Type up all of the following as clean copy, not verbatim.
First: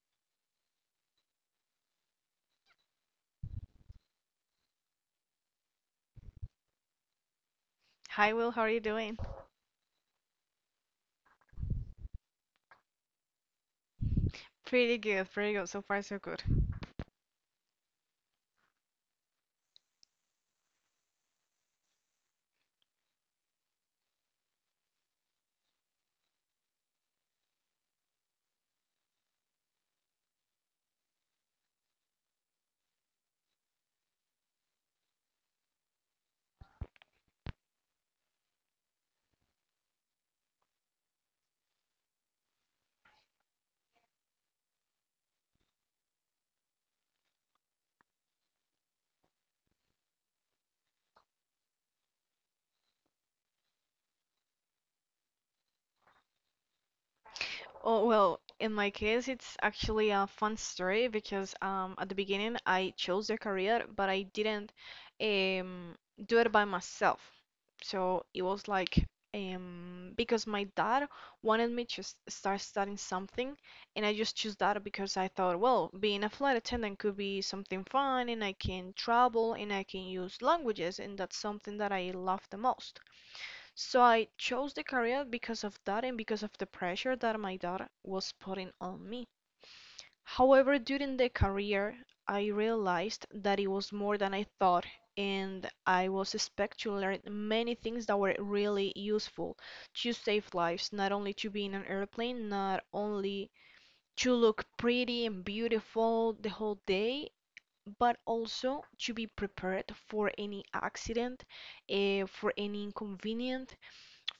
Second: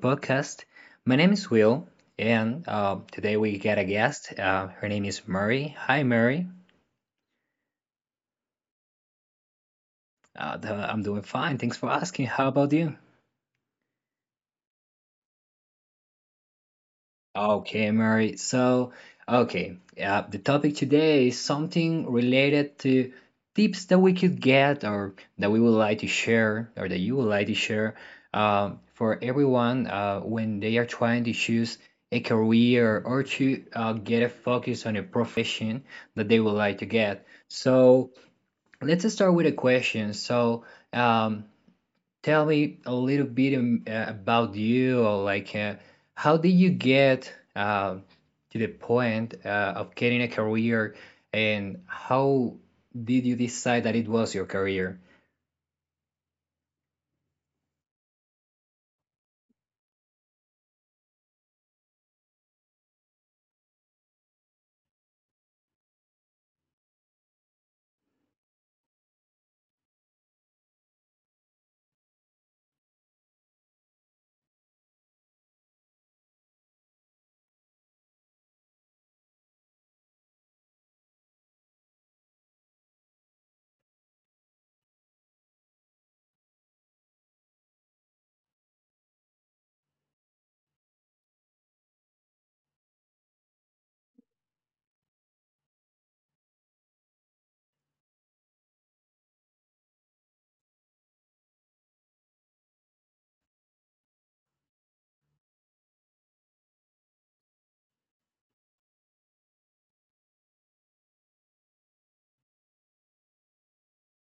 podcast. My name is Will, and today we got a guest. Her name is Mary. Hi, Mary. Hi, Will. How are you doing? I'm doing fine. Thanks for asking. How about you? Pretty good, pretty good. So far, so good. Okay, Mary. The topic today is something related to tips that we could get or that we would like to share or that you would like to share for everyone when they are trying to choose a career or to get a focus on a profession that they would like to get. So, let's start with a question. Um, tell me a little bit about you or like how did you get to the point of getting a career and how did you decide that it was your career? Oh, well, in my case, it's actually a fun story because at the beginning I chose the career, but I didn't um, do it by myself. So it was like because my dad wanted me to start studying something, and I just chose that because I thought, well, being a flight attendant could be something fun, and I can travel, and I can use languages, and that's something that I love the most. So I chose the career because of that and because of the pressure that my dad was putting on me. However, during the career, I realized that it was more than I thought, and I was expected to learn many things that were really useful to save lives, not only to be in an airplane, not only to look pretty and beautiful the whole day, but also to be prepared for any accident, for any inconvenience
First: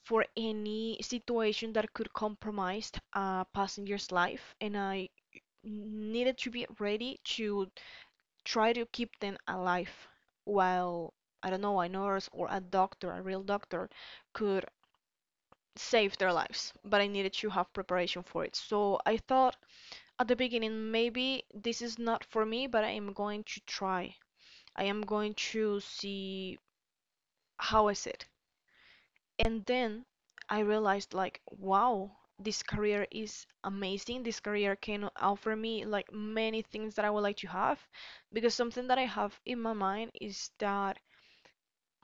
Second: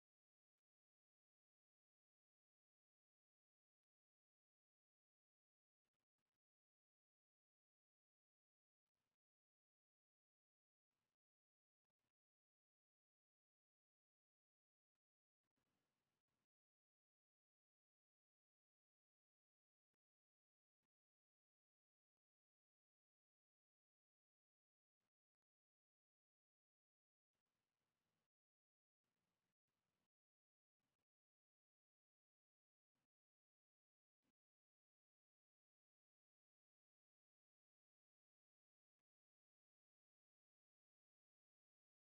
for any situation that could compromise a passenger's life, and I needed to be ready to try to keep them alive while I don't know, a nurse or a doctor, a real doctor, could save their lives. But I needed to have preparation for it. So I thought at the beginning, maybe this is not for me, but I am going to try. I am going to see how is it. And then I realized like, wow, this career is amazing. This career can offer me like many things that I would like to have, because something that I have in my mind is that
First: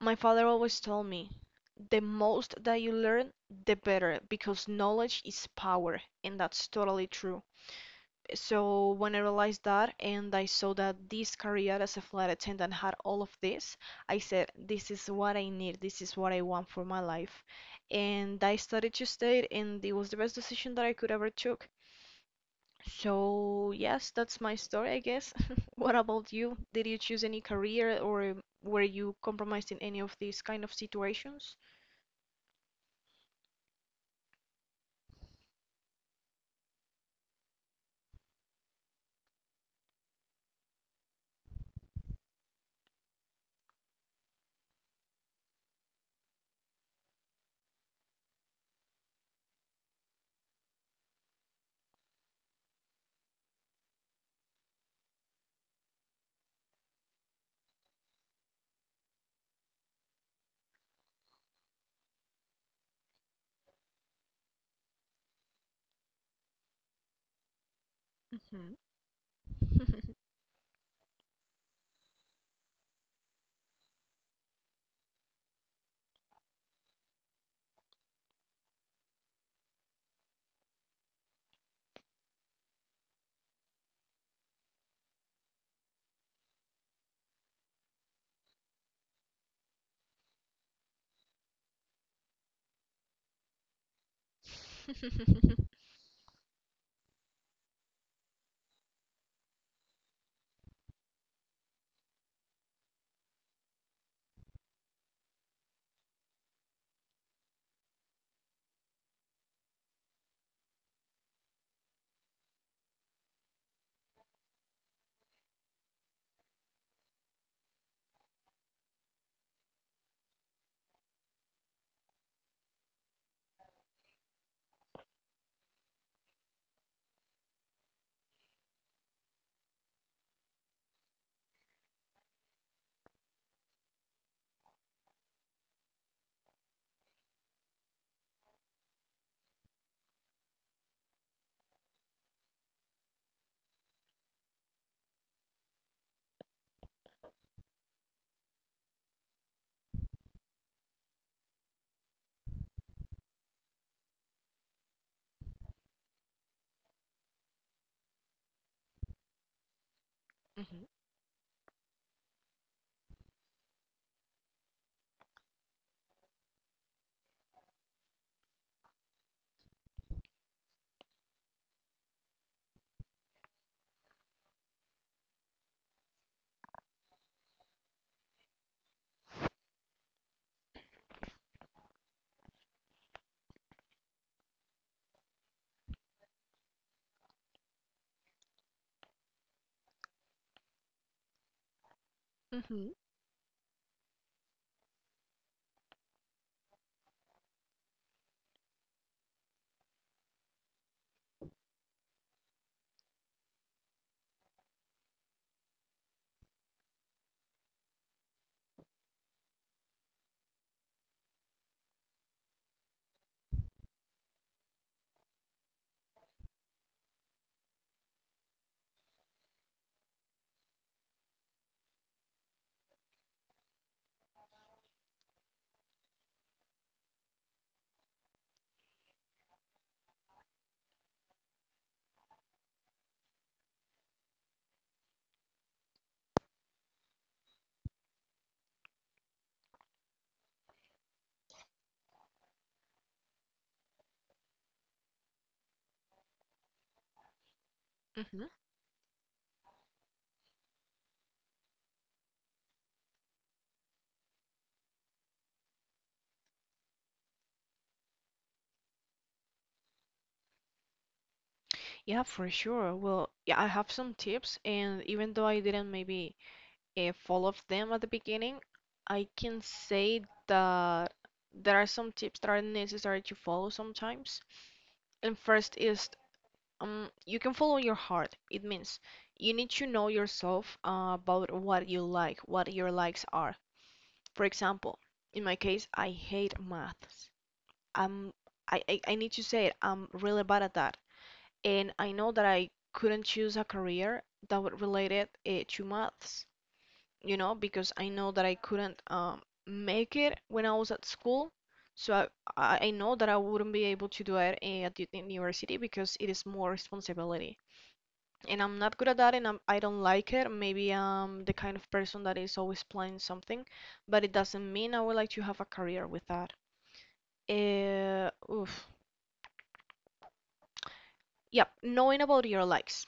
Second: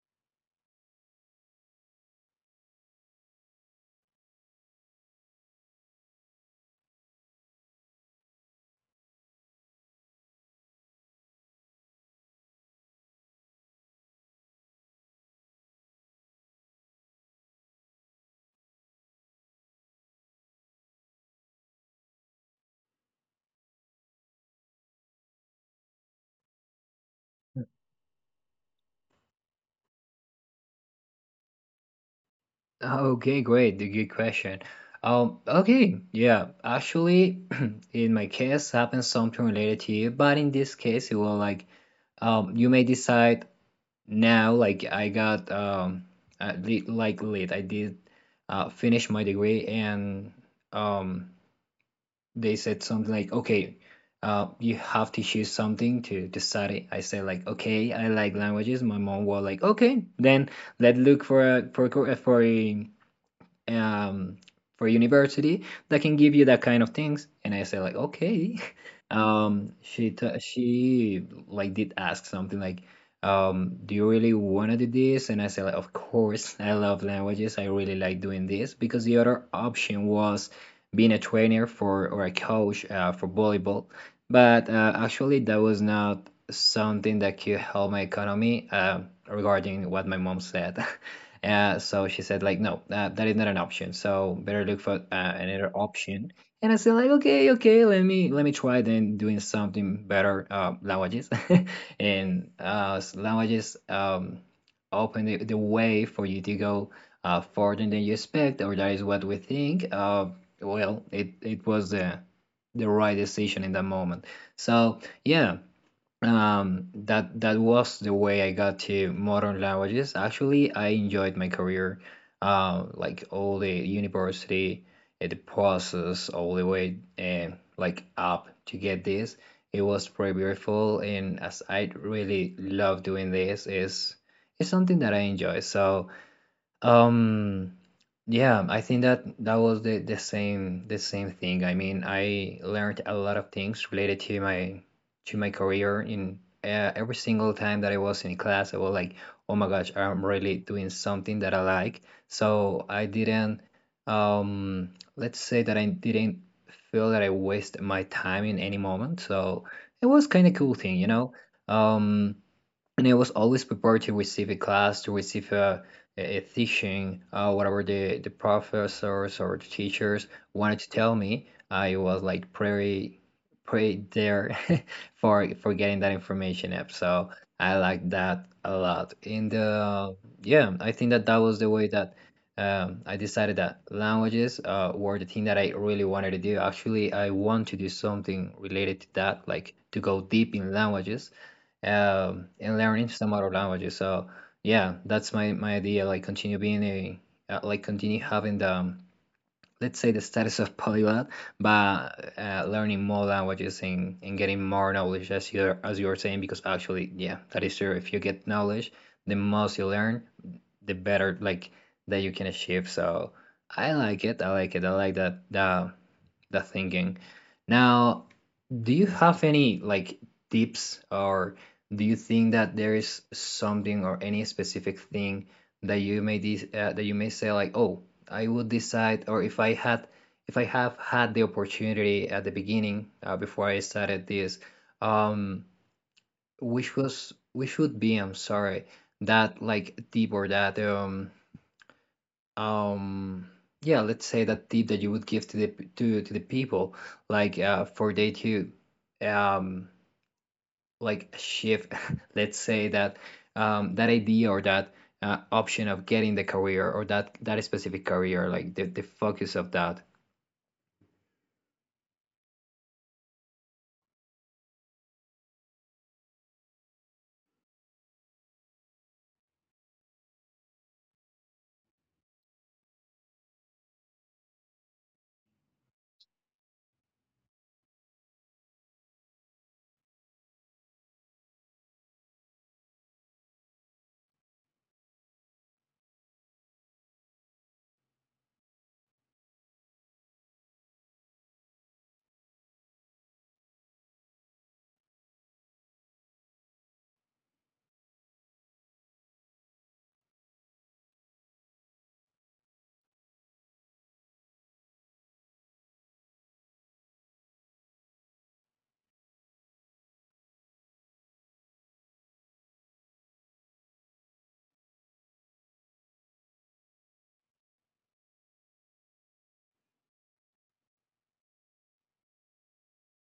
my father always told me the most that you learn the better, because knowledge is power and that's totally true. So when I realized that and I saw that this career as a flight attendant had all of this, I said, this is what I need, this is what I want for my life. And I started to stay and it was the best decision that I could ever took. So yes, that's my story, I guess. What about you? Did you choose any career or were you compromised in any of these kind of situations? Okay, great. The Good question. Okay, yeah. Actually, in my case, happened something related to you, but in this case, it was like you may decide now. Like I got like late. I did finish my degree, and um, they said something like, okay, you have to choose something to study. I said like, okay, I like languages. My mom was like, okay, then let's look for a um, for university that can give you that kind of things. And I said like, okay. Mhm. She like did ask something like, do you really want to do this? And I said like, of course, I love languages. I really like doing this because the other option was being a trainer for or a coach for volleyball, but actually that was not something that could help my economy. Regarding what my mom said. So she said like, no, that is not an option. So better look for another Mhm. option. And I said like, okay, okay, let me try then doing something better languages, and languages open the way for you to go further than you expect, or that is what we think. Well, it was the right decision in that moment. So yeah, that was the way I got to modern languages. Actually, I enjoyed my career, like all the university, the process all the way and like up to get this. It was pretty beautiful, and as I really love doing this, is it's something that I enjoy. So um yeah, I think that that was the same thing. I mean, I learned a lot of things related to my career in, every single time that I was in class, I was like, "Oh my gosh, I'm really doing something that I like." So I didn't let's say that I didn't feel that I waste my time in any moment. So it was kind of cool thing, Um and I was always prepared to receive a class, to receive a teaching, whatever the professors or the teachers wanted to tell me. I was like pretty, pretty there for getting that information up. So I like that a lot. And yeah, I think that that was the way that, I decided that languages were the thing that I really wanted to do. Actually, I want to do something related to that, like to go deep in languages and Mhm. learning some other languages. So yeah, that's my my idea. Like continue being a like continue having the let's say the status of polyglot, but learning more languages and getting more knowledge as you were saying. Because actually, yeah, that is true. If you get knowledge, the most you learn, the better, like that you can achieve. So I like it. I like it. I like that the thinking. Now do you have any like tips, or do you think that there is something or any specific thing that that you may say like, "Oh, I would decide," or if I had if I have had the opportunity at the beginning before I started this, um, which was which would be, I'm sorry, that like tip or that um yeah, let's say that tip that you would give to the to the people like for they to um like shift let's say that that idea or that option of getting the career or that that specific career like the focus of that. Yeah, for sure. Well, yeah, I have some tips, and even though I didn't maybe follow them at the beginning, I can say that there are some tips that are necessary to follow sometimes. And first is, you can follow your heart. It means you need to know yourself about what you like, what your likes are. For example, in my case, I hate maths. I'm I need to say it, I'm really bad at that and I know that I couldn't choose a career that would relate it to maths, you know, because I know that I couldn't make it when I was at school. So I know that I wouldn't be able to do it at the university because it is more responsibility. And I'm not good at that and I don't like it. Maybe I'm the kind of person that is always planning something, but it doesn't mean I would like to have a career with that. Oof. Yep, knowing about your likes.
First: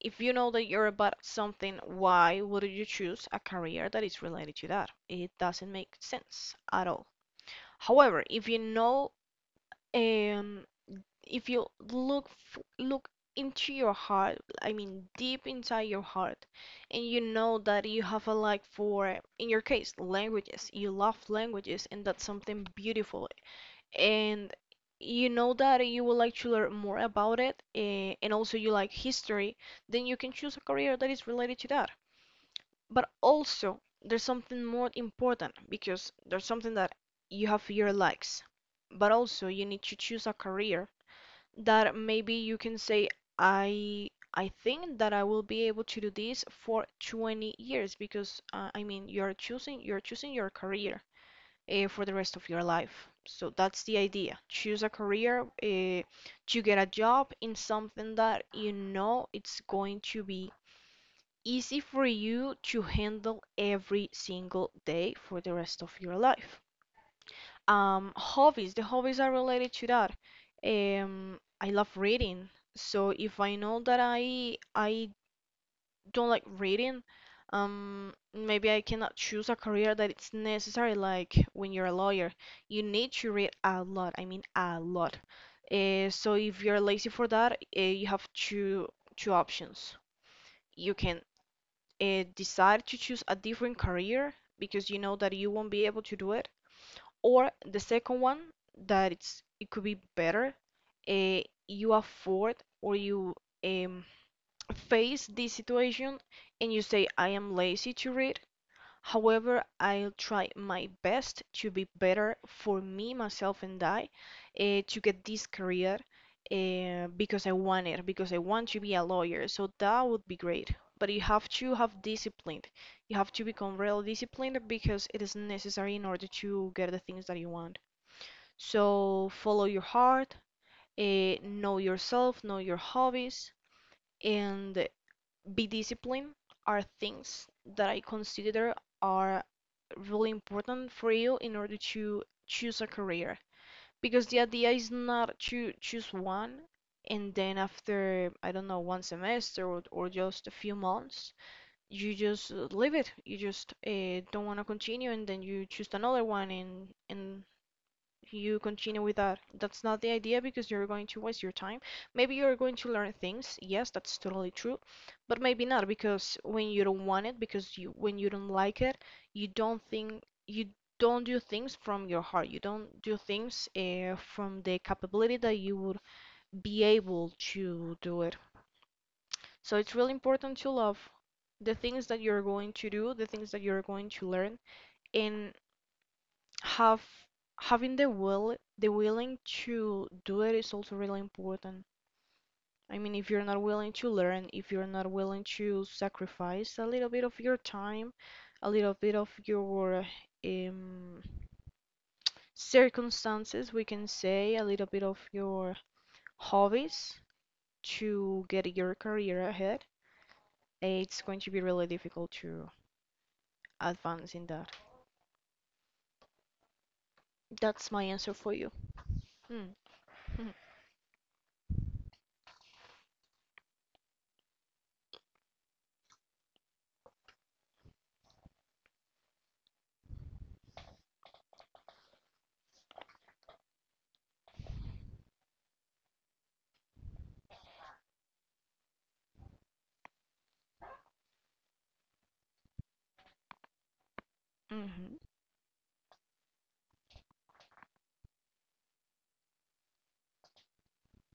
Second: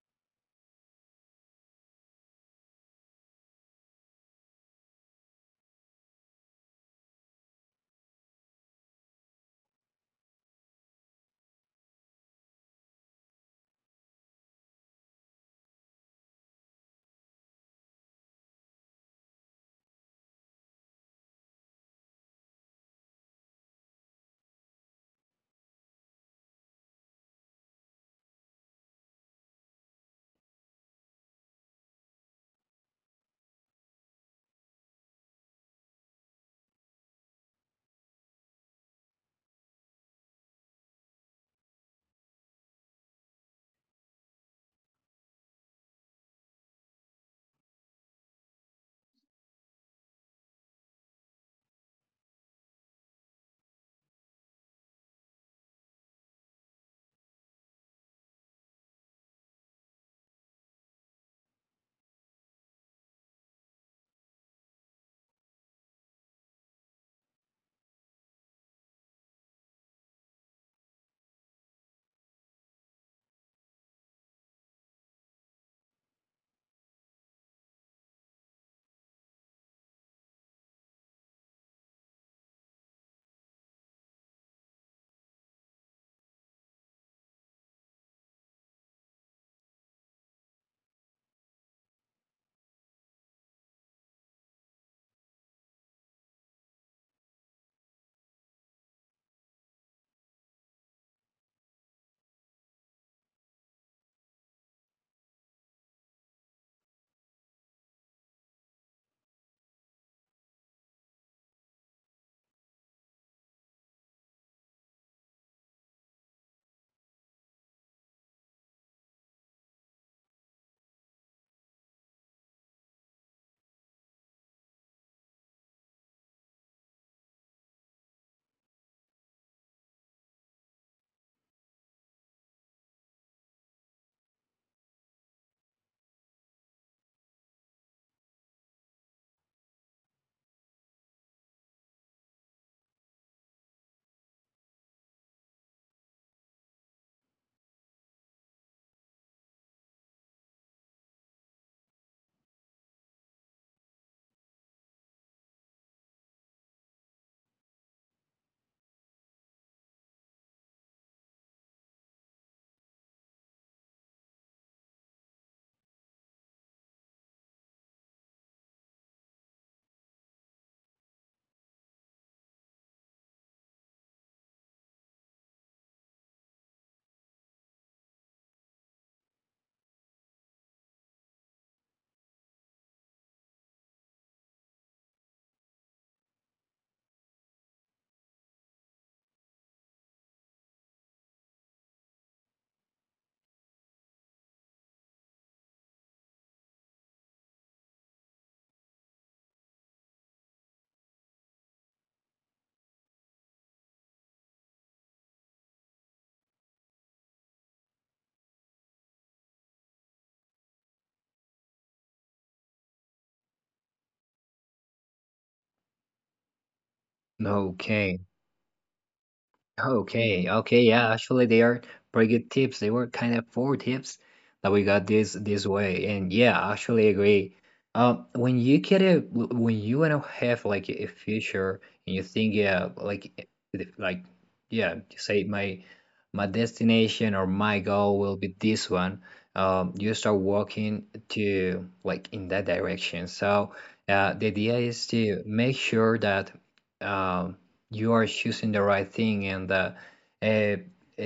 If you know that you're about something, why would you choose a career that is related to that? It doesn't make sense at all. However, if you know, um, if you look look into your heart, I mean deep inside your heart, and you know that you have a like for, in your case, languages. You love languages, and that's something beautiful, and you know that you would like to learn more about it, and also you like history, then you can choose a career that is related to that. But also, there's something more important, because there's something that you have your likes. But also, you need to choose a career that maybe you can say, I I think that I will be able to do this for 20 years, because I mean, you're choosing your career for the rest of your life. So that's the idea. Choose a career, you get a job in something that you know it's going to be easy for you to handle every single day for the rest of your life. Hobbies, the hobbies are related to that. I love reading. So if I know that I don't like reading, maybe I cannot choose a career that it's necessary. Like when you're a lawyer, you need to read a lot. I mean, a lot. So if you're lazy for that, you have two options. You can decide to choose a different career because you know that you won't be able to do it, or the second one that it's it could be better. Uh, you afford or you um face this situation and you say, I am lazy to read. However, I'll try my best to be better for me, myself, and I to get this career, because I want it, because I want to be a lawyer. So that would be great. But you have to have discipline. You have to become real disciplined because it is necessary in order to get the things that you want. So follow your heart, know yourself, know your hobbies, and be disciplined are things that I consider are really important for you in order to choose a career. Because the idea is not to choose one and then after, I don't know, one semester or just a few months, you just leave it. You just don't want to continue and then you choose another one and you continue with that. That's not the idea because you're going to waste your time. Maybe you're going to learn things. Yes, that's totally true. But maybe not, because when you don't want it, because you when you don't like it, you don't think you don't do things from your heart. You don't do things from the capability that you would be able to do it. So it's really important to love the things that you're going to do, the things that you're going to learn, and have having the will the willing to do it is also really important. I mean, if you're not willing to learn, if you're not willing to sacrifice a little bit of your time, a little bit of your um, circumstances, we can say a little bit of your hobbies to get your career ahead, it's going to be really difficult to advance in that. That's my Okay. answer for you. Mm-hmm. Okay. Yeah, actually they are pretty good tips. They were kind of four tips that we got this this way, and yeah, I actually agree. When you get a when you want to have like a future and you think, yeah, if- like yeah, you say my my destination or my goal will be this one. You start walking to like in that direction. So the idea Mm-hmm. is to make sure that um, you are choosing the right thing, and uh, uh,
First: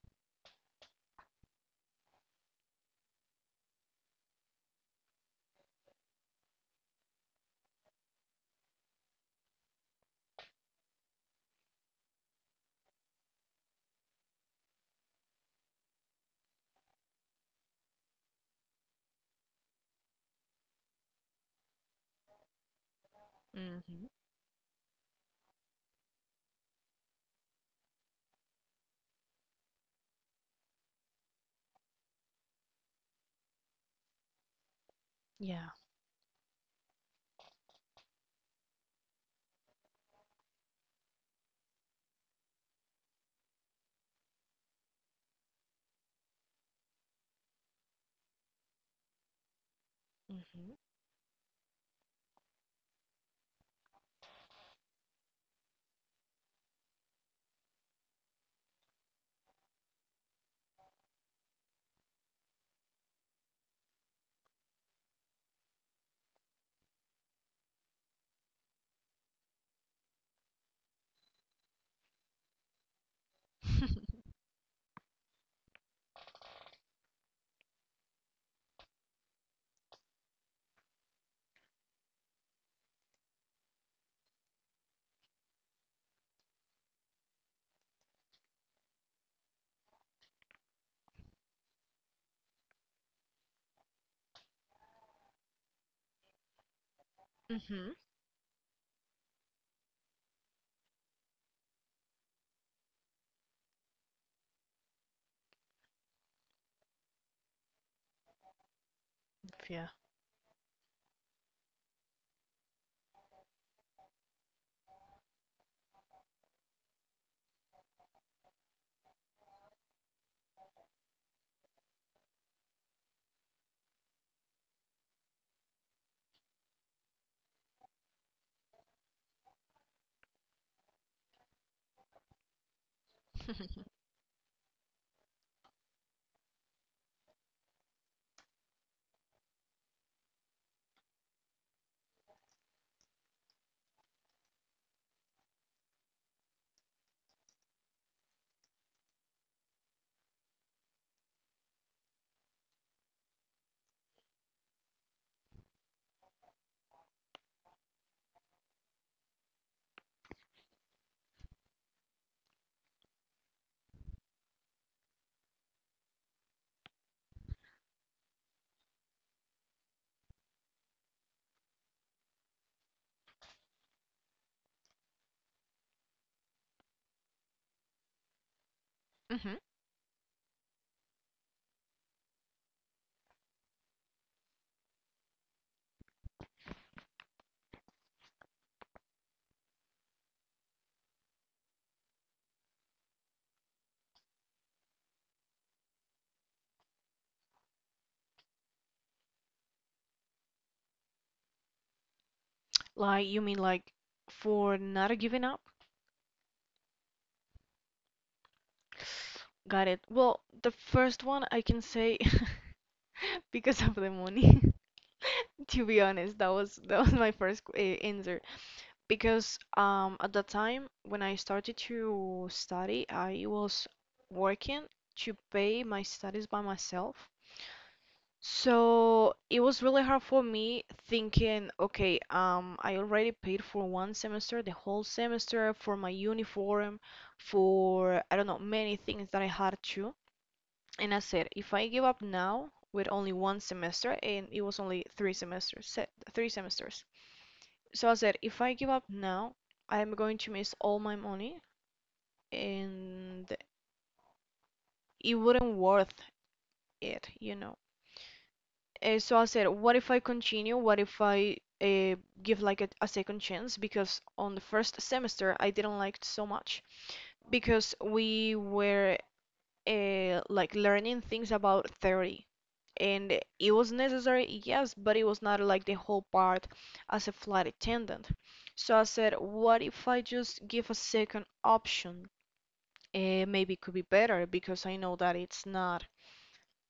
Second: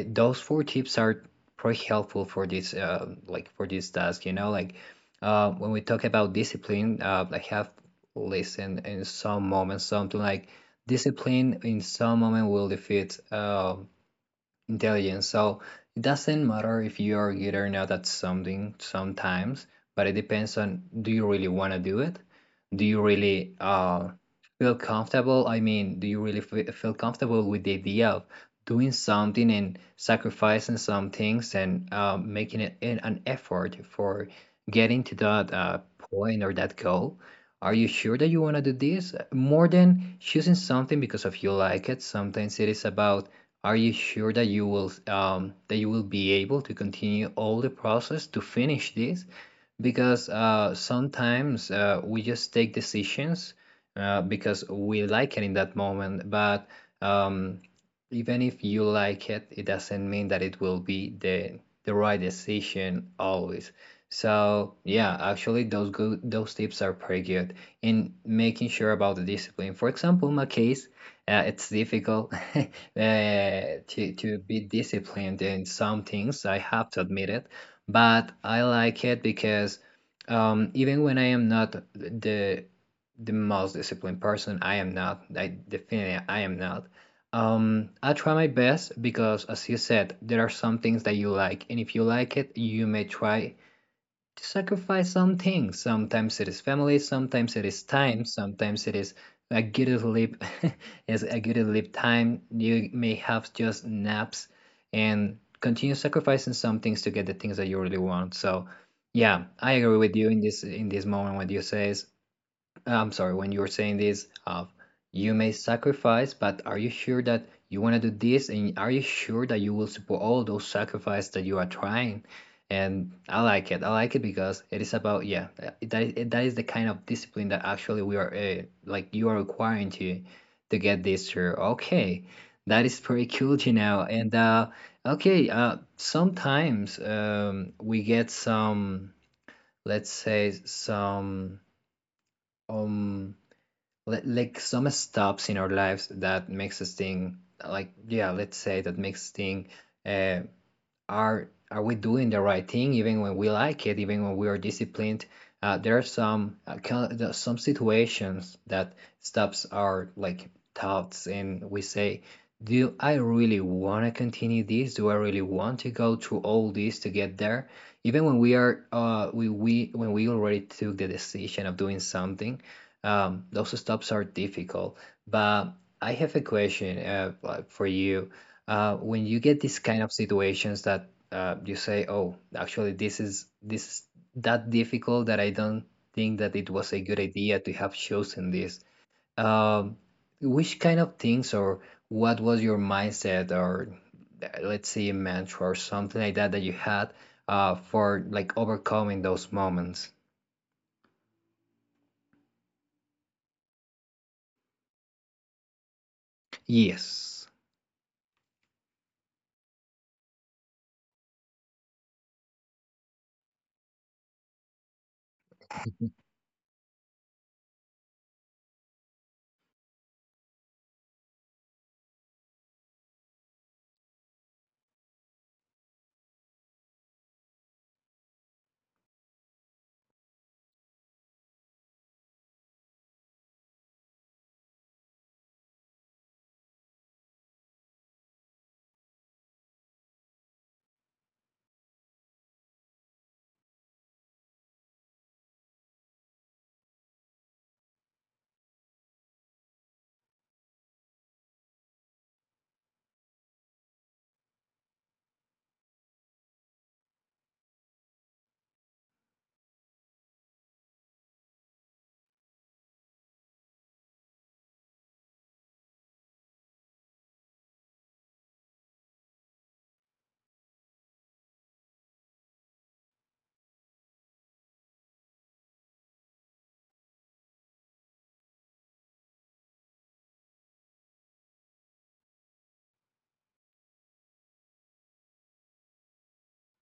those four tips are pretty helpful for this like for this task, you know. Like when we talk about discipline, I have listened in some moments something like, discipline in some moment will defeat intelligence. So it doesn't matter if you are good or not at something sometimes, but it depends on, do you really want to do it? Do you really Mm-hmm. Feel comfortable? I mean, do you really fe- feel comfortable with the idea of doing something and sacrificing some things and making it an effort for getting to that Yeah. Point or that goal? Are you sure that you want to do this? More than choosing something because of you like it, sometimes it is about, are you sure that you will be able to continue all the process to finish this? Because Mm-hmm. Sometimes we just take decisions because we like it in that moment, but um, even if you like it doesn't mean that it will be the right decision always. So yeah, actually those tips are pretty good in making sure about the discipline. For example, in my case, it's difficult to be disciplined in some things. I have to admit it, but I like it because even when I am not the most disciplined person. I am not. I definitely I am not. I try my best because, as you said, there are some things that you like, and if you like it, you may try to sacrifice some things. Sometimes it is family, sometimes it is Mm-hmm. time, sometimes it is a good sleep. Is a good sleep time. You may have just naps and continue sacrificing some things to get the things that you really want. So, yeah, I Yeah. agree with you in this moment when you says I'm sorry, when you were saying this, you may sacrifice, but are you sure that you want to do this? And are you sure that you will support all those sacrifices that you are trying? And I like it. I like it because it is about, yeah, that is the kind of discipline that actually we are, like you are requiring to get this through. Okay, that is pretty cool to know. And okay, sometimes we get some, let's say, some um like some stops in our lives that makes us think like, yeah, let's say that makes us think, uh, are we doing the right thing even when we like it, even when we are disciplined? There are some situations that stops our like thoughts, and we say, do I really want to continue this? Do I really want to go through all this to get there, even when we are we when we already took the decision of doing something? Those stops are difficult, but I have a question, like, for you, when you Mm-hmm. get these kind of situations that you say, "Oh, actually, this is that difficult that I don't think that it was a good idea to have chosen this." Um, which kind of things or what was your mindset, or let's say, a mantra or something like that that you had for like overcoming those moments? Like, you mean like for not giving up? Yes. Got it. Well, the first one I can say because of the money. To be Mhm. honest, that was my first answer, because at that time when I started to study, I was working to pay my studies by myself. So it was really hard for me thinking, okay, I already paid for one semester, the whole semester, for my uniform, for I don't know, many things that I had to. And I said, if I give up now with only one semester, and it was only three semesters, se three semesters. So I said, if I give up now, I am going to miss all my money, and it wouldn't worth it, you know. So I said, what if I continue? What if I give like a second chance? Because on the first semester I didn't like it so much because we were like learning things about theory, and it was necessary, yes, but it was not like the whole part as a flight attendant. So I said, what if I just give a second option? Maybe it could be better because I know that it's not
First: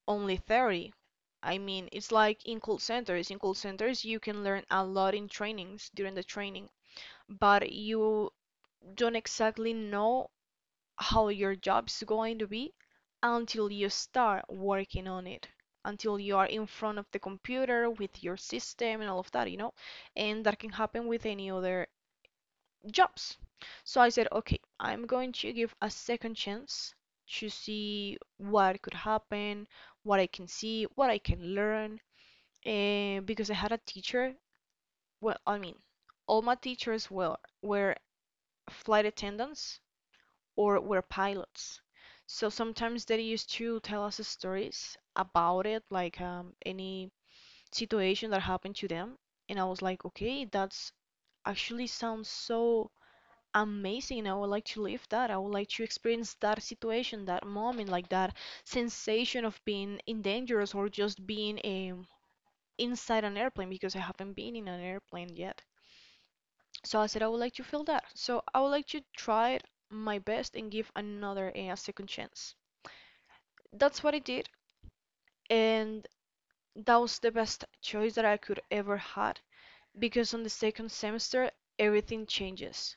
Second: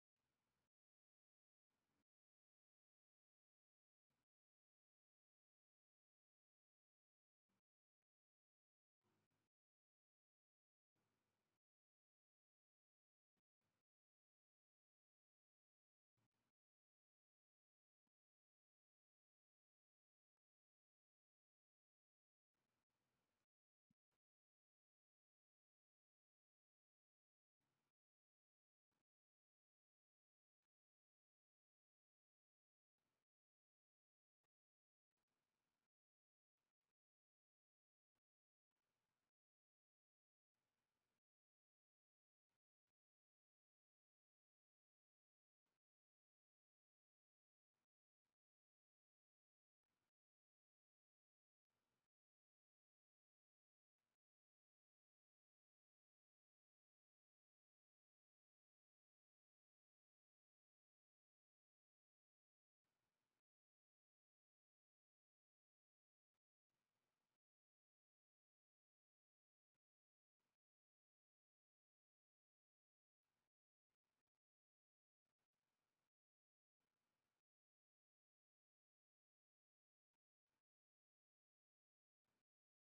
only theory. I mean, it's like in call centers. In call centers, you can learn a lot in trainings during the training, but you don't exactly know how your job's going to be until you start working on it, until you are in front of the computer with your system and all of that, you know? And that can happen with any other jobs. So I said, okay, I'm going to give a second chance to see what could happen, what I can see, what I can learn. And because I had a teacher, well, I mean, all my teachers were were flight attendants or were pilots. So sometimes they used to tell us stories about it, like any situation that happened to them. And I was like, okay, that's actually sounds so amazing, I would like to live that. I would like to experience that situation, that moment, like that sensation of being in dangerous or just being inside an airplane because I haven't been in an airplane yet. So I said I would like to feel that. So I would like to try my best and give another a second chance. That's what I did, and that was the best choice that I could ever had because on the second semester everything changes.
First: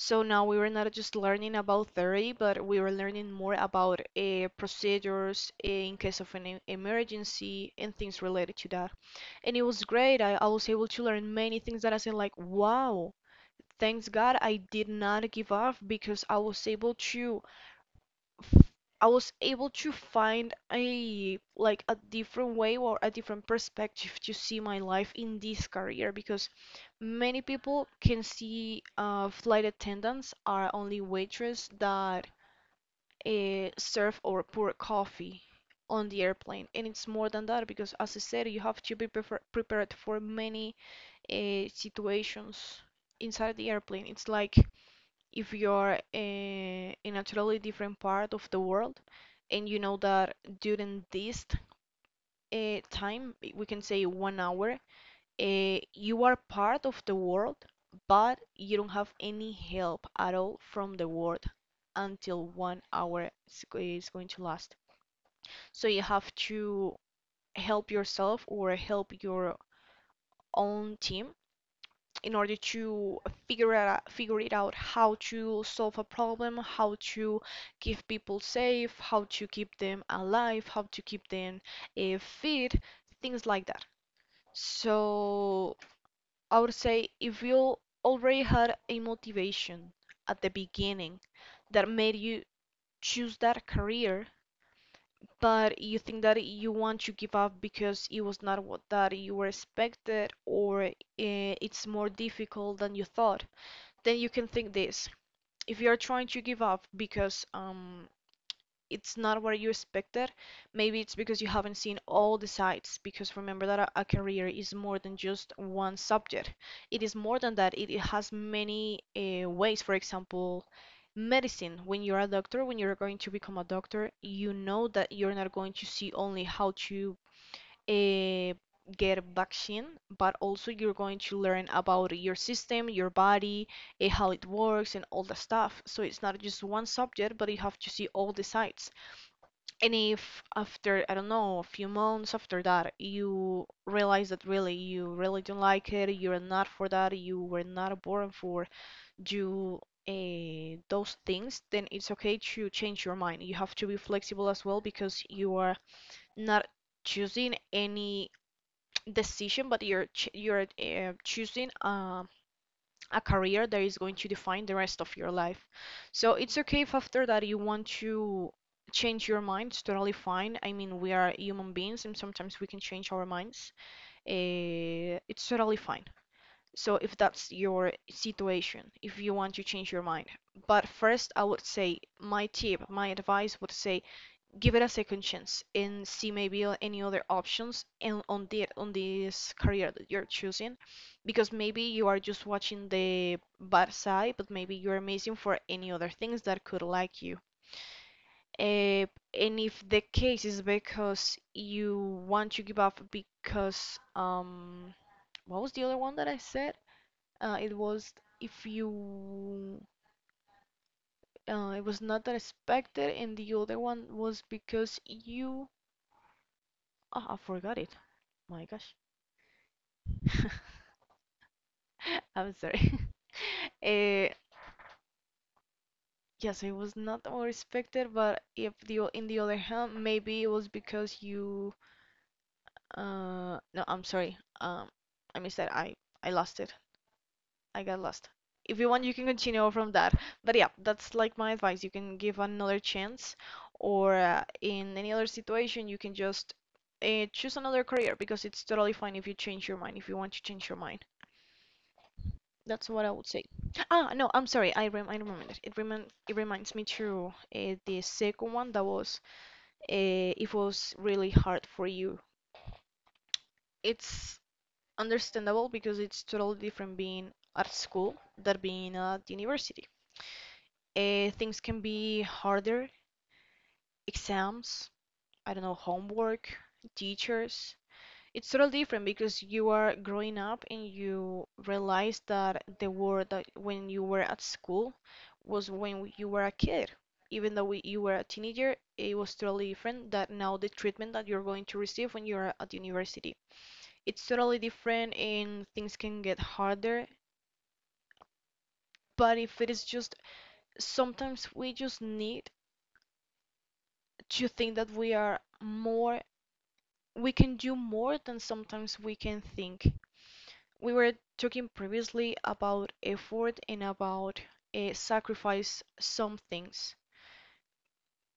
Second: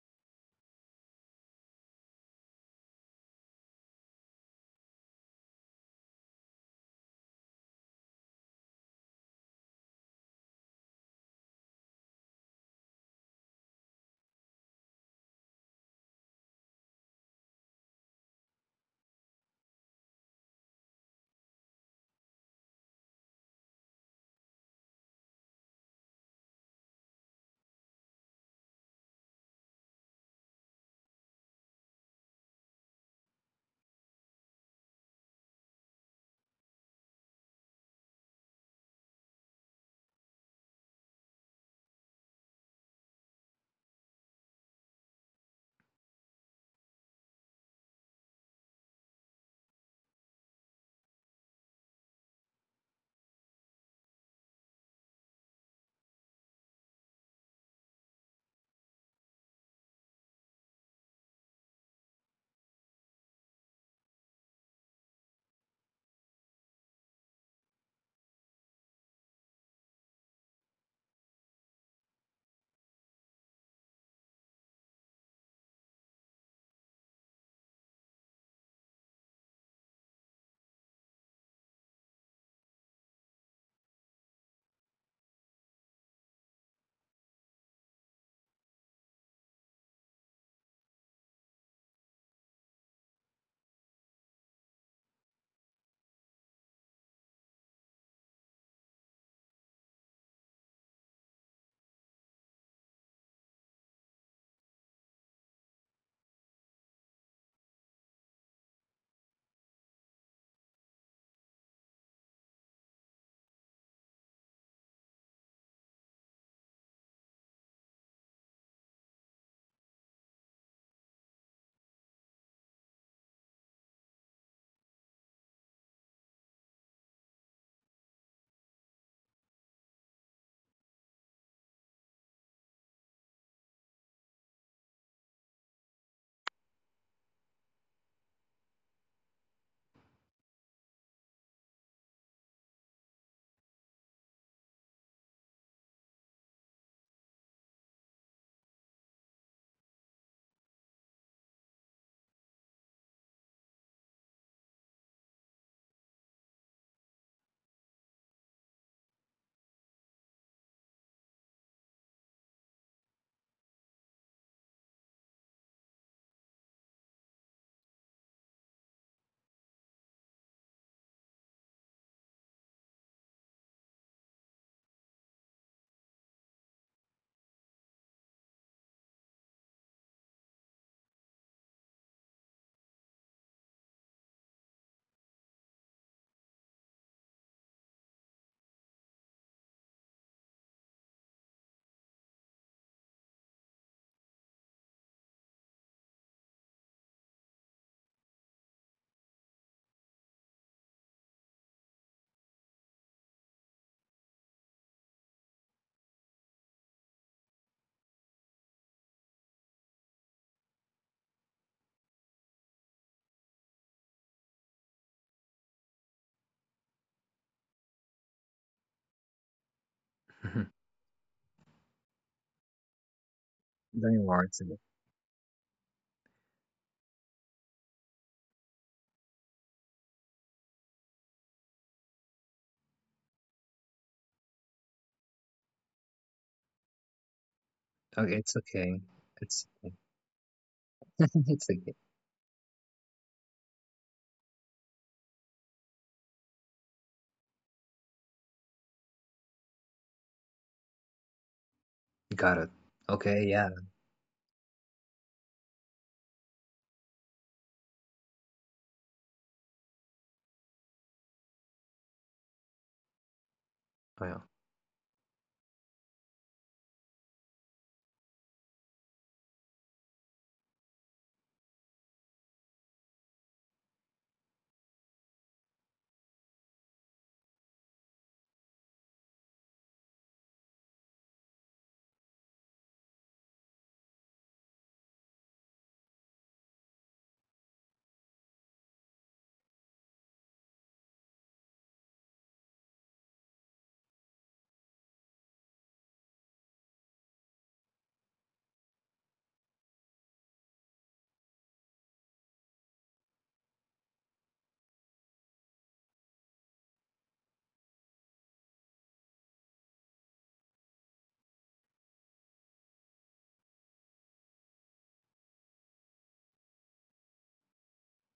So now we were not just learning about theory, but we were learning more about procedures in case of an emergency and things related to that. And it was great. I was able to learn many things that I said like, wow, thanks God I did not give up because I was able to I was able to find a like a different way or a different perspective to see my life in this career because many people can see flight attendants are only waitresses that serve or pour coffee on the airplane, and it's more than that because as I said you have to be prefer prepared for many situations inside the airplane. It's like if you're in a totally different part of the world, and you know that during this time, we can say 1 hour, you are part of the world, but you don't have any help at all from the world until 1 hour is going to last. So you have to help yourself or help your own team in order to figure it out how to solve a problem, how to keep people safe, how to keep them alive, how to keep them fit, things like that. So I would say if you already had a motivation at the beginning that made you choose that career, but you think that you want to give up because it was not what that you were expected or it's more difficult than you thought, then you can think this. If you are trying to give up because it's not what you expected, maybe it's because you haven't seen all the sides because remember that a career is more than just one subject. It is more than that. It has many ways. For example, medicine, when you're a doctor, when you're going to become a doctor, you know that you're not going to see only how to uh, get a vaccine, but also you're going to learn about your system, your body, how it works, and all the stuff. So it's not just one subject, but you have to see all the sides. And if after, I don't know, a few months after that, you realize that really you really don't like it, you're not for that, you were not born for you. Those things, then it's okay to change your mind. You have to be flexible as well because you are not choosing any decision, but you're choosing a career that is going to define the rest of your life. So it's okay if after that you want to change your mind. It's totally fine. I mean, we are human beings, and sometimes we can change our minds. It's totally fine. So if that's your situation, if you want to change your mind, but first I would say my tip, my advice would say give it a second chance and see maybe any other options and on the on this career that you're choosing because maybe you are just watching the bad side, but maybe you're amazing for any other things that could like you. uh, and if the case is because you want to give up because what was the other one that I said? It was if you it was not that expected, and the other one was because you ah I forgot it. My gosh. Mhm. I'm sorry. Don't Uh, worry. It's okay. yes, it was not what I but if the in the other hand, maybe it was because you no, I'm sorry. I missed that. I lost it. I got lost. If you Okay. want, you can It's continue from that. But yeah, that's like my it's advice. You okay. can give another chance, or in any other situation, you can just choose another career because it's totally fine if you change your mind, if you want to change your mind. Got it. That's what I would Okay, say. yeah. Ah, no, I'm sorry. I remembered. It reminds me to the second one that was it was really hard for you. It's Well, understandable because it's totally different being at school than being at university. Things can be harder, exams, I don't know, homework, teachers. It's totally different because you are growing up and you realize that the world that when you were at school was when you were a kid. Even though you were a teenager, it was totally different that now the treatment that you're going to receive when you're at university. It's totally different and things can get harder. But if it is just sometimes we just need to think that we are more, we can do more than sometimes we can think. We were talking previously about effort and about sacrifice some things.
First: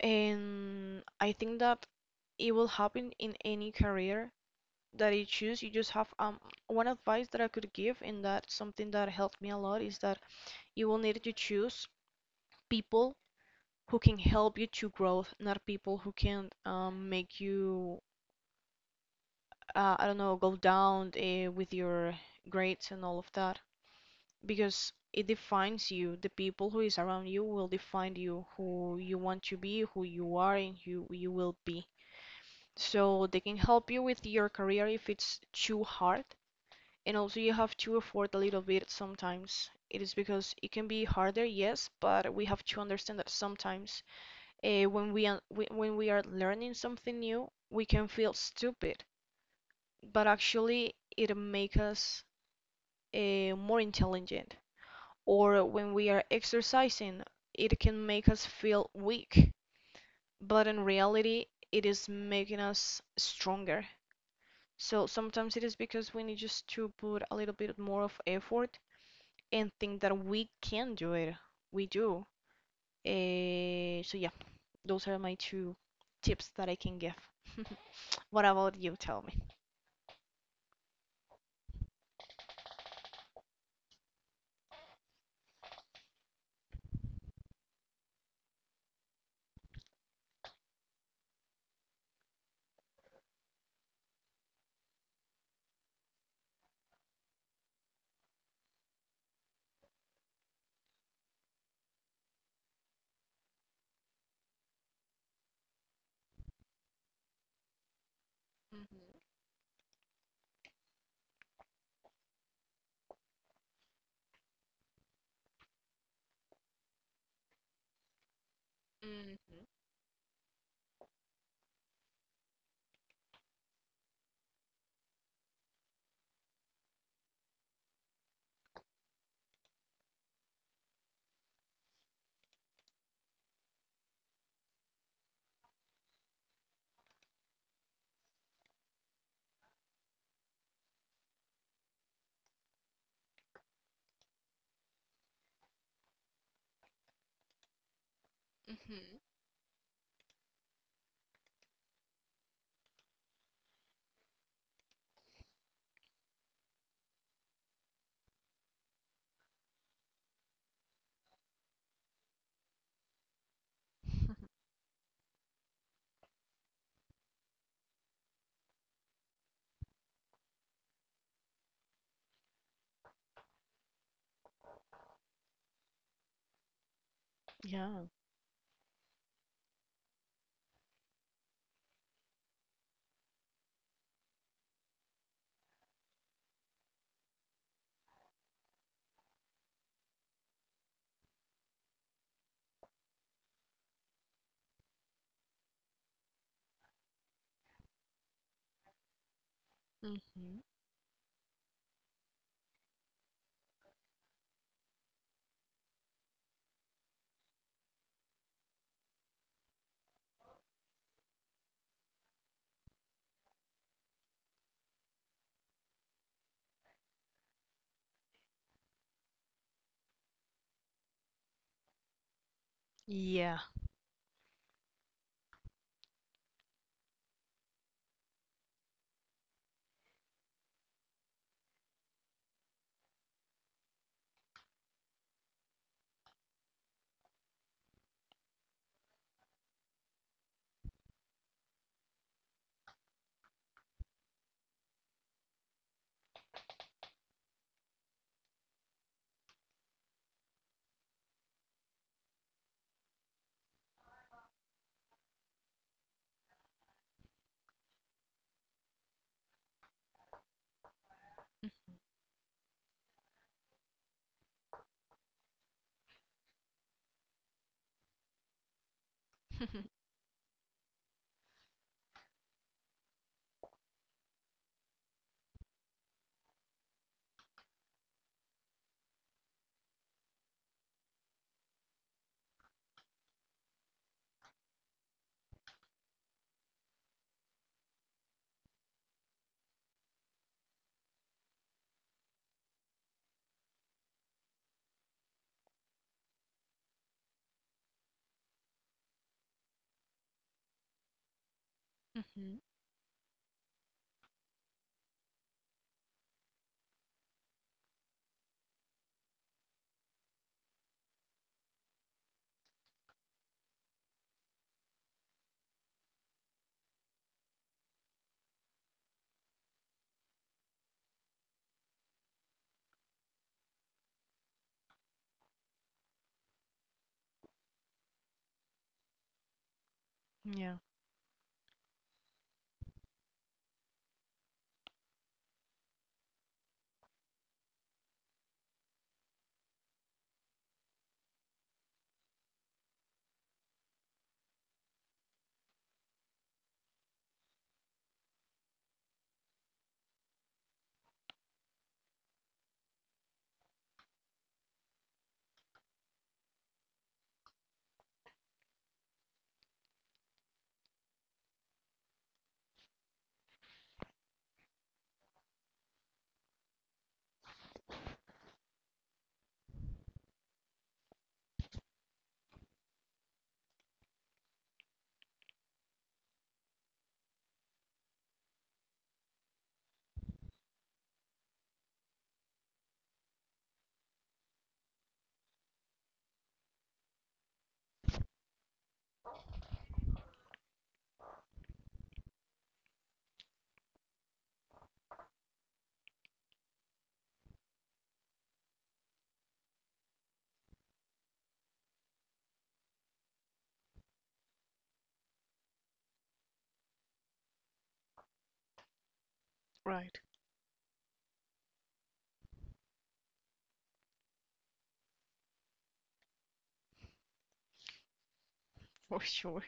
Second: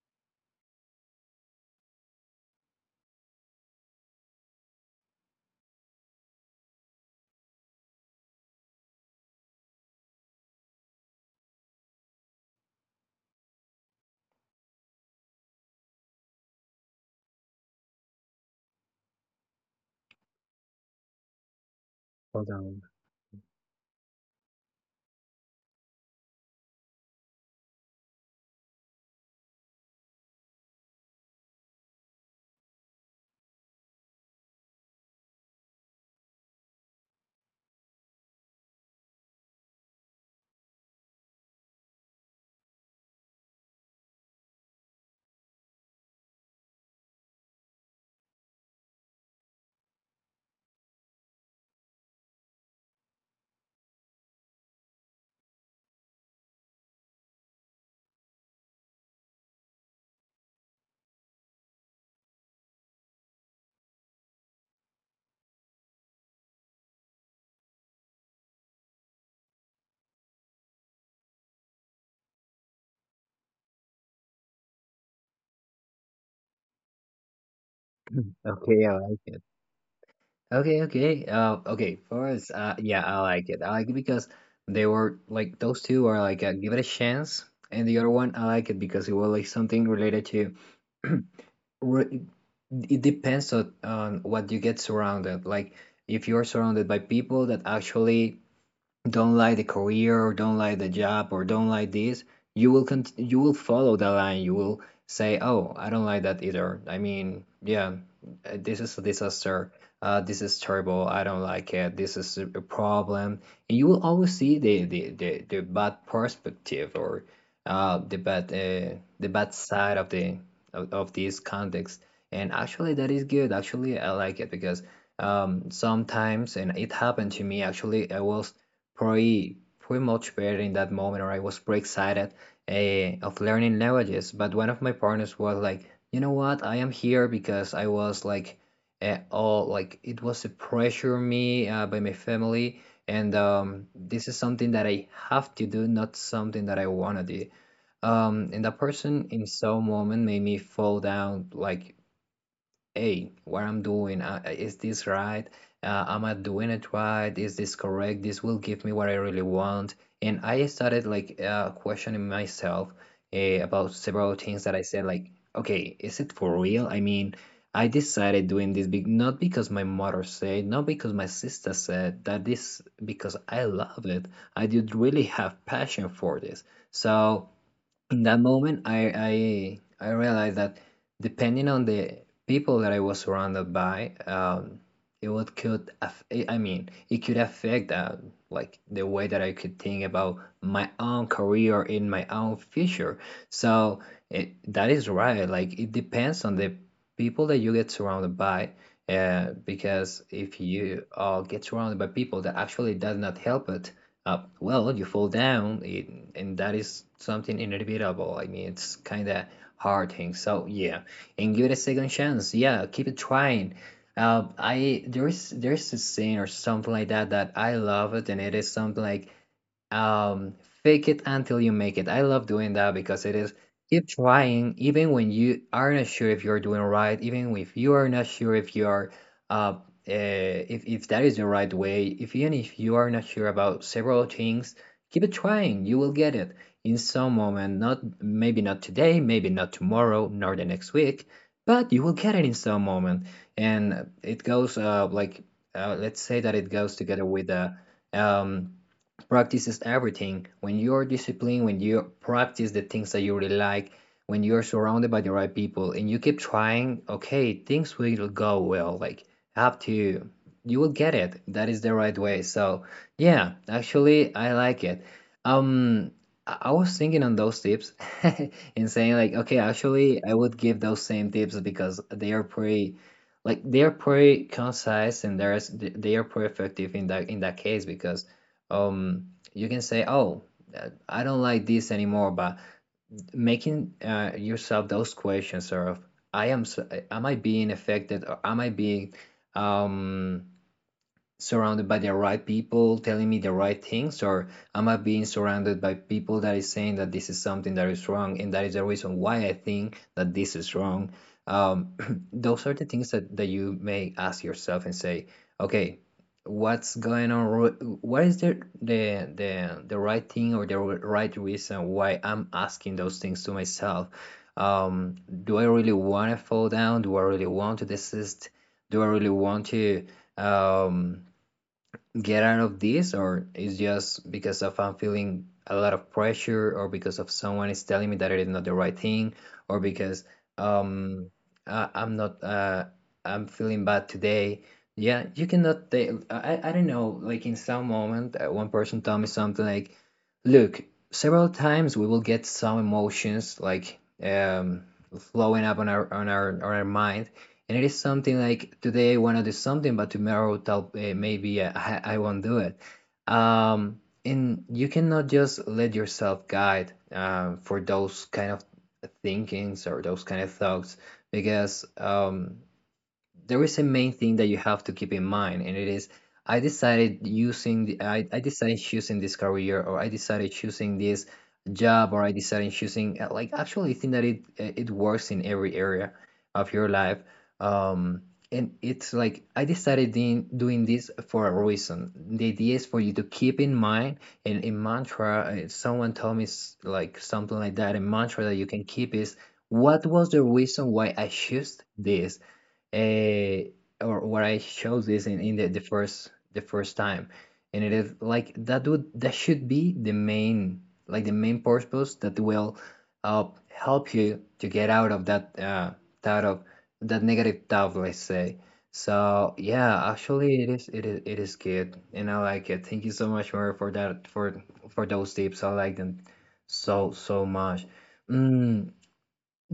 And I think that it will happen in any career that you choose. You just have one advice that I could give, and that something that helped me a lot is that you will need to choose people who can help you to grow, not people who can make you I don't know go down with your hold on. grades and all of that. Because it defines you. The people who is around you will define you, who you want to be, who you are, and who you will be. So they can help you with your career if it's too hard. And also you have to afford a little bit sometimes. It is because it can be harder, yes, but we have to understand that sometimes uh, when we, when we are learning something new, we can feel stupid, but actually it makes us more intelligent or when we are exercising, it can make us feel weak, but in reality, it is making us stronger. So sometimes it is because we need just to put a little bit more of effort and think that we can do it. We do. So yeah, those are my two tips that I can give. What about Okay, I you? like Tell me. it. Okay, okay. Okay. For us, yeah, I like it. I like it because they were like those two are like give it a chance, and the other one I like it because it was like something related to. re- It depends on, what you get surrounded. Like if you're surrounded by people that actually don't like the career or don't like the job or don't like this, you will you will follow that line. You will say, oh, I don't like that either. I mean, yeah, this is a disaster. Uh, this is terrible. I don't like it. This is a problem, and you will always see the bad perspective, or the bad, the bad Mm-hmm. side of the, of this context. And actually that is good. Actually, I like it because sometimes, and it happened to me actually, I will pretty much better in that moment, or I was pretty excited of learning languages. But one of my partners was like, you know what, I am here because I was like, all like it was a pressure on me by my family, and this is something that I have to do, not something that I wanna do. And that Mm-hmm. person in some moment made me fall down, like, hey, what I'm doing, is this right? Am I doing it right? Is this correct? This will give me what I really want. And I started like questioning myself about several things that I said, like, okay, is it for real? I mean, I decided doing this be not because my mother said, not because my sister said, that this because I love it. I did really have passion for this. So, Yeah. in that moment, I realized that, depending on the people that I was surrounded by, it would could I mean, it could affect, like, the way that I could think about my own career in my own future. So it, that is right. Like, it depends on the people that you get surrounded by. Because Hmm. if you get surrounded by people that actually does not help it, well, you fall down, it, and that is something inevitable. I mean, it's kind of hard thing. So, yeah, and give it a second chance. Yeah, keep it trying. I There's a scene or something like that that I love it, and it is something like, um fake it until you make it. I love doing that because it is Yeah. keep trying even when you are not sure if you're doing right, even if you are not sure if you're uh, uh if that is the right way, if even if you are not sure about several things, keep it trying. You will get it in some moment. Not maybe not today, maybe not tomorrow, nor the next week, but you will get it in some moment. And it goes like, let's say that it goes together with the, um practice is everything. When you're disciplined, when you practice the things that you really like, when you're surrounded by the right people, and you keep trying, okay, things will go well, like have to, you will get it. That is the right way. So, yeah, actually, I like it. um i I was thinking on those tips and saying like, okay, actually I would give those same tips because they are pretty, like, they are pretty concise, and there's they are pretty effective in that, in that case, because um you can say, oh, I don't like this anymore. But making yourself those questions of, I am s- am I being affected, or am I being, um surrounded by the right people telling me the right things, or am I being surrounded by people that is saying that this is something that is wrong, and that is the reason why I think that this is wrong? um, Hmm. those are the things that, that you may ask yourself and say, okay, what's going on? What is the right thing, or the right reason why I'm asking those things to myself? um, do I really want to fall down? Do I really want to desist? Do I really want to, um, get out of this? Or it's just because of I'm feeling a lot of pressure, or because of someone is telling me that it is not the right thing, or because, Yeah. um I, I'm not I'm feeling bad today. Yeah, you cannot take, I don't know, like, in some moment one person told me something like, look, several times we will get some emotions like, flowing up on our, on our mind, and it is something like, today I want to do something, but tomorrow tell, maybe I won't do it. And you cannot just let yourself guide, for those kind of thinkings or those kind of thoughts, because there is a main thing that you have to keep in mind, and it is, I decided using the, I decided choosing this career, or I decided choosing this job, or I decided choosing, like, actually think that it works in every area of your life. Um, and it's like, I decided in doing this for a reason. The idea is for you to keep in mind, and in mantra, someone told me like something like that. A mantra that you can keep is, what was the reason why I chose this? eh, or where I showed this in, the first time, and it is like that would, that should be the main, like, the main purpose that will, uh, help you to get out of that, thought of, that negative thought, let's say. So, yeah, Right. actually it is, it is good, and I like it. Thank you so much, Mario, for that, for those tips. I like them so much. Mm, For sure.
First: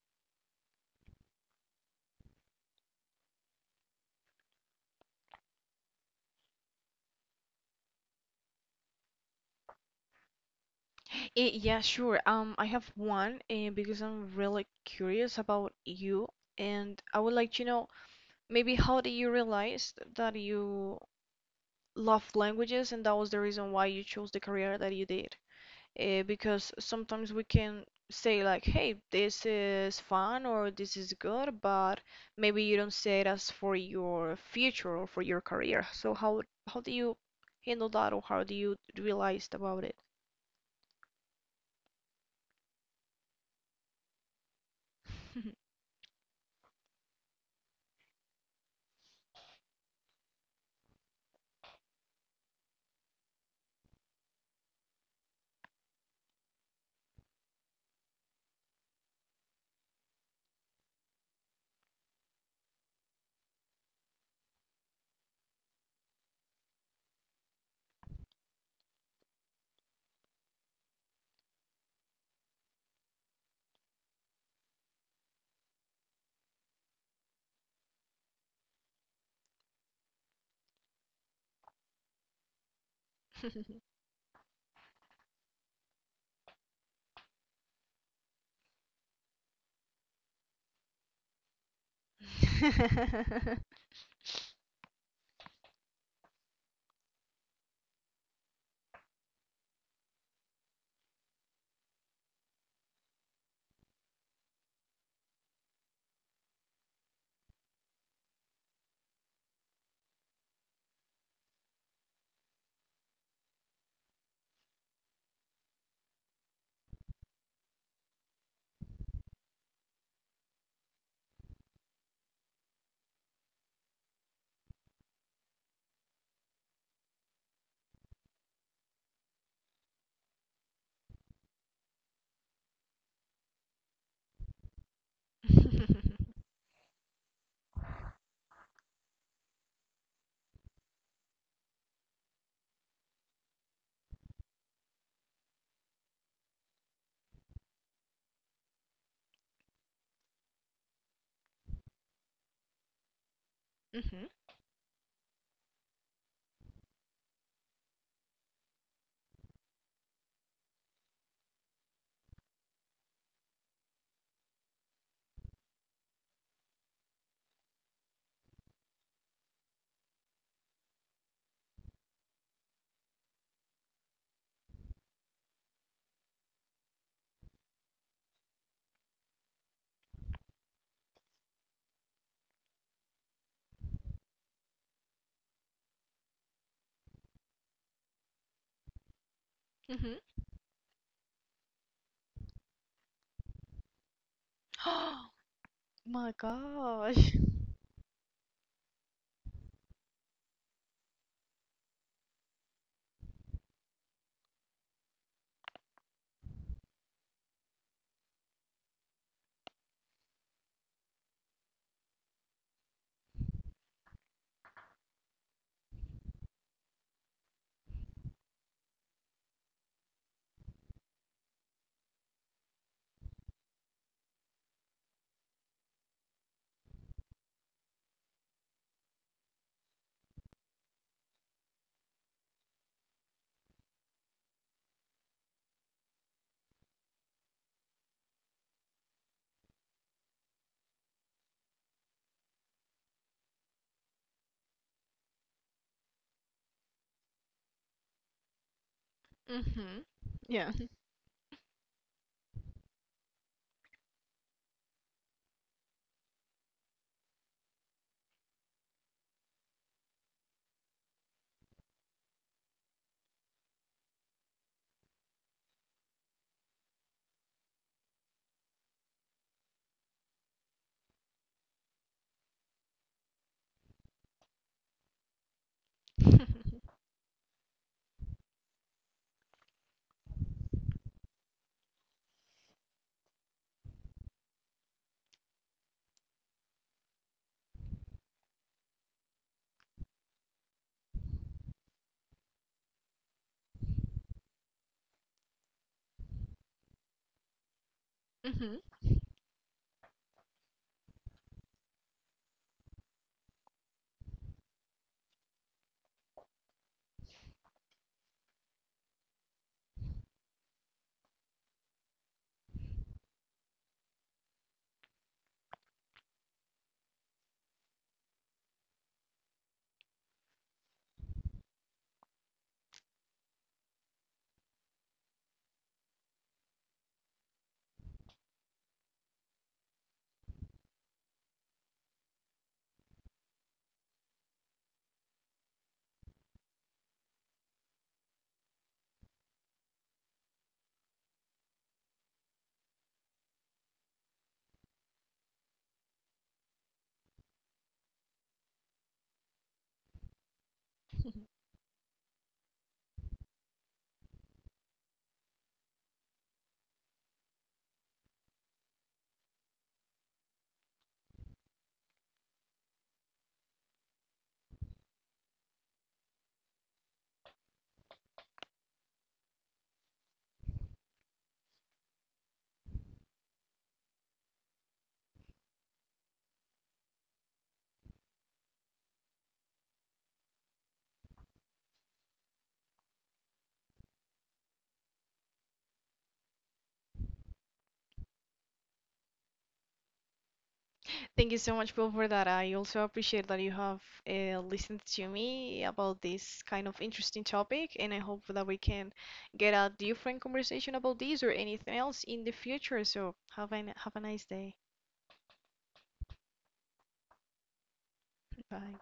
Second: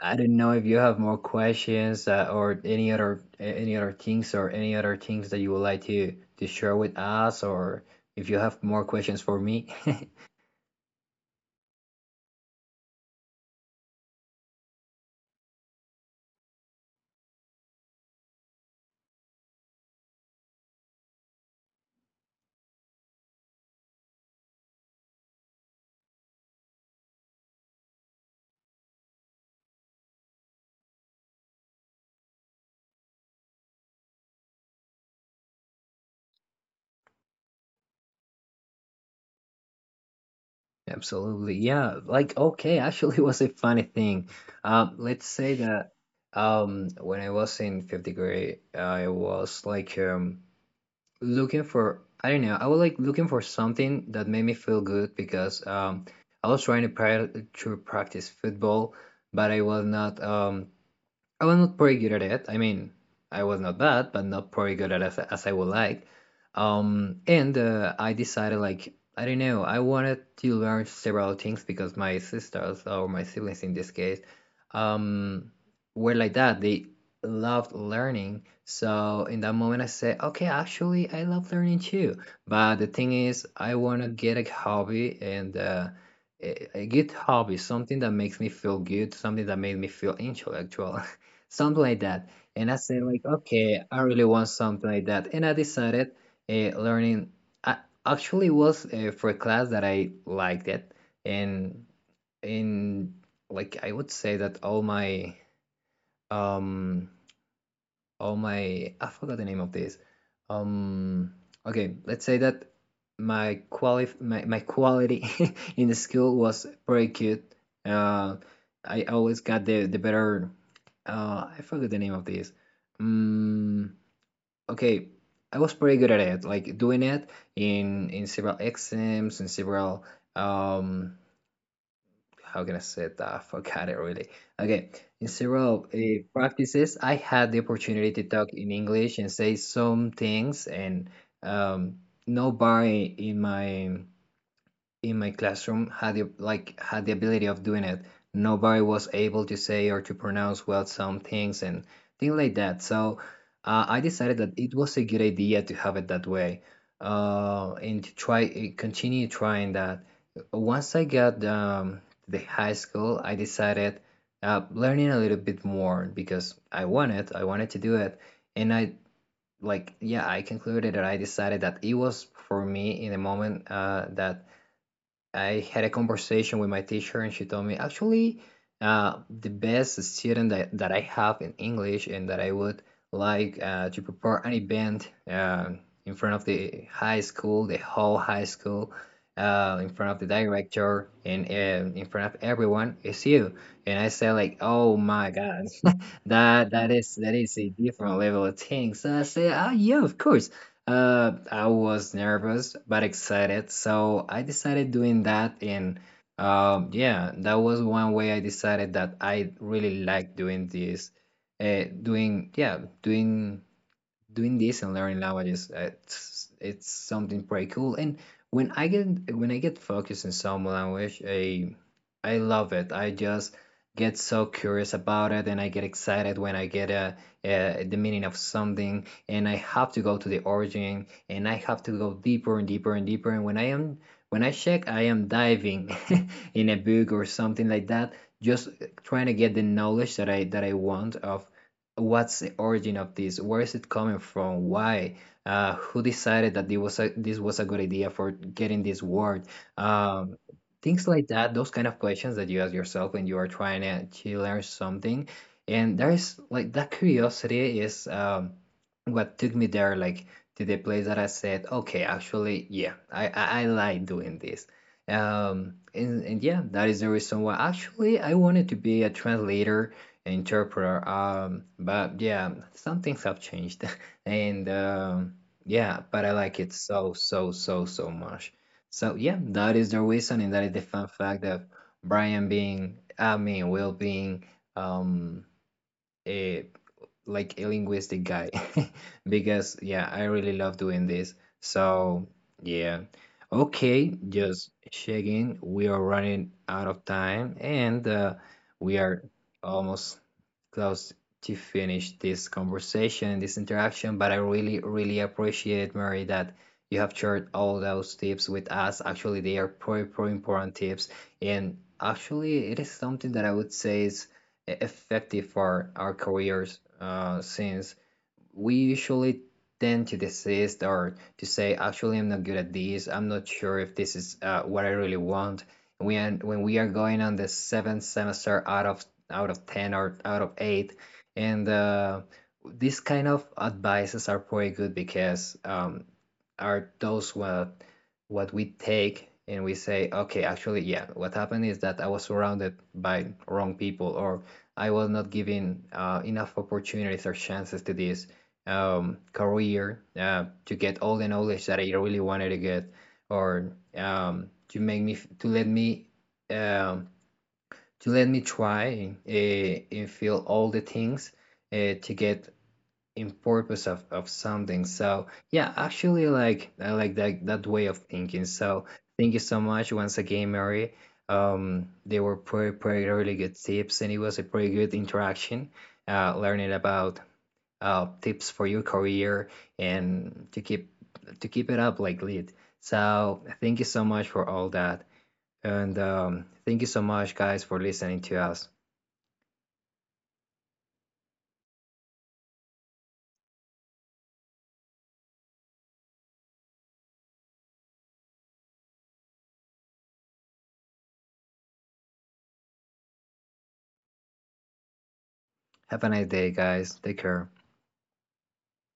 I do not know if you have more questions, or any other, things that you would like to share with us, or if you have more questions for me. Yeah, sure. I have one. Because I'm really curious about you, and I would like to know maybe how did you realize that you love languages, and that was the reason why you chose the career that you did. Because sometimes we can say like, "Hey, this is fun" or "This is good," but maybe you don't say it as for your future or for your career. So how do you handle that, or how do you realize about it? Absolutely. Yeah. Like, okay, actually it was a funny thing. Let's say that, when I was in fifth grade, I was like, looking for, I don't know, I was like looking for something that made me feel good, because I was trying to, pri to practice football, but I was not, I was not pretty good at it. I mean, I was not bad, but not pretty good at it as I would like. And I decided, like, I don't know, I wanted to learn several things because my sisters, or my siblings in this case, um, were like that. They loved learning. So in that moment, I said, okay, actually, I love learning too. But the thing is, I want to get a hobby, and a good hobby, something that makes me feel good, something that made me feel intellectual, something like that. And I said, like, okay, I really want something like that. And I decided, learning. I actually was, for a class that I liked it, and in, like, I would say that all my, um all my, I forgot the name of this. Um, okay, let's say that my my quality in the school was pretty good. Uh, I always got the better. I forgot the name of this. Um, okay, I was pretty good at it, like doing it in several exams, in several, um how can I say that? I forgot it really. Okay, in several practices, I had the opportunity to talk in English and say some things, and um, nobody in my, in my classroom had the, like, had the ability of doing it. Nobody was able to say or to pronounce well some things and things like that. So, I Mhm. decided that it was a good idea to have it that way, and to try continue trying that. Once I got, to the high school, I decided, learning a little bit more because I wanted, to do it, and I, like, yeah, I concluded that I decided that it was for me in the moment, that I had a conversation with my teacher, and she told me, actually, the best student that, that I have in English, and that I would like, to prepare an event, in front of the high school, the whole high school, in front Mhm. of the director, and in front of everyone is you. And I said like, oh Oh my God, my that that is gosh. that is a different level of things. So I said, oh yeah, of course. I was nervous but excited, so I decided doing that. And yeah, that was one way I decided that I really like doing this. Doing yeah, doing doing this and learning languages. It's something pretty cool. And when I get when I get focused in some language, I love it. I just get so curious about it, and I get excited when I get the meaning of something, and I have to go to the origin, and I have to go deeper and deeper and deeper. And when I check, I am diving in a book or something like that, just trying to get the knowledge that I want of what's the origin of this, where is it coming from, why, who decided that this was a good idea for getting this word, Mhm. um, Yeah. things like that, those kind of questions that you ask yourself when you are trying to learn something. And there's like that curiosity is, what took me there, like, to the place that I said, okay, actually, yeah, I like doing this. And yeah, that is the reason why actually I wanted to be a translator, interpreter. But yeah, some things have changed, and yeah, but I like it so, so, so, so much. So yeah, that is the reason, and that is the fun fact of brian being I mean will being um a, like, a linguistic guy. Because yeah, I really love doing this. So yeah. Okay, just checking. We are running out of time, and Mhm. we are almost close to finish this conversation and this interaction, but I really, really appreciate, Mary, that you have shared all those tips with us. Actually, they are pretty, pretty important tips. And actually, it is something that I would say is effective for our careers, since we usually tend to desist, or to say, actually, I'm not good at this. I'm not sure if this is what I really want. And we and when we are going on the seventh semester out of ten or out of eight, and these kind of advices are pretty good, because are those, what we take, and we say, okay, actually, yeah, what happened is that I was surrounded by wrong people, or I was not given enough opportunities or chances to this career, to get all the knowledge that I really wanted to get, or to make me to let me, um, to let me try, and feel all the things, to get in purpose of something. So yeah, actually, like, I like that way of thinking. So thank you so much once again, Mary. They were pretty, pretty, really good tips, and it was a pretty good interaction, learning about tips for your career, and to keep it up, like, lead. So thank you so much for all that. And thank you so much guys for listening to us. Thank you so much, Bill, for that. I also appreciate that you have listened to me about this kind of interesting topic, and I hope that we can get a different conversation about this or anything else in the future. So have a nice day. Have a nice day, guys. Take care. Bye.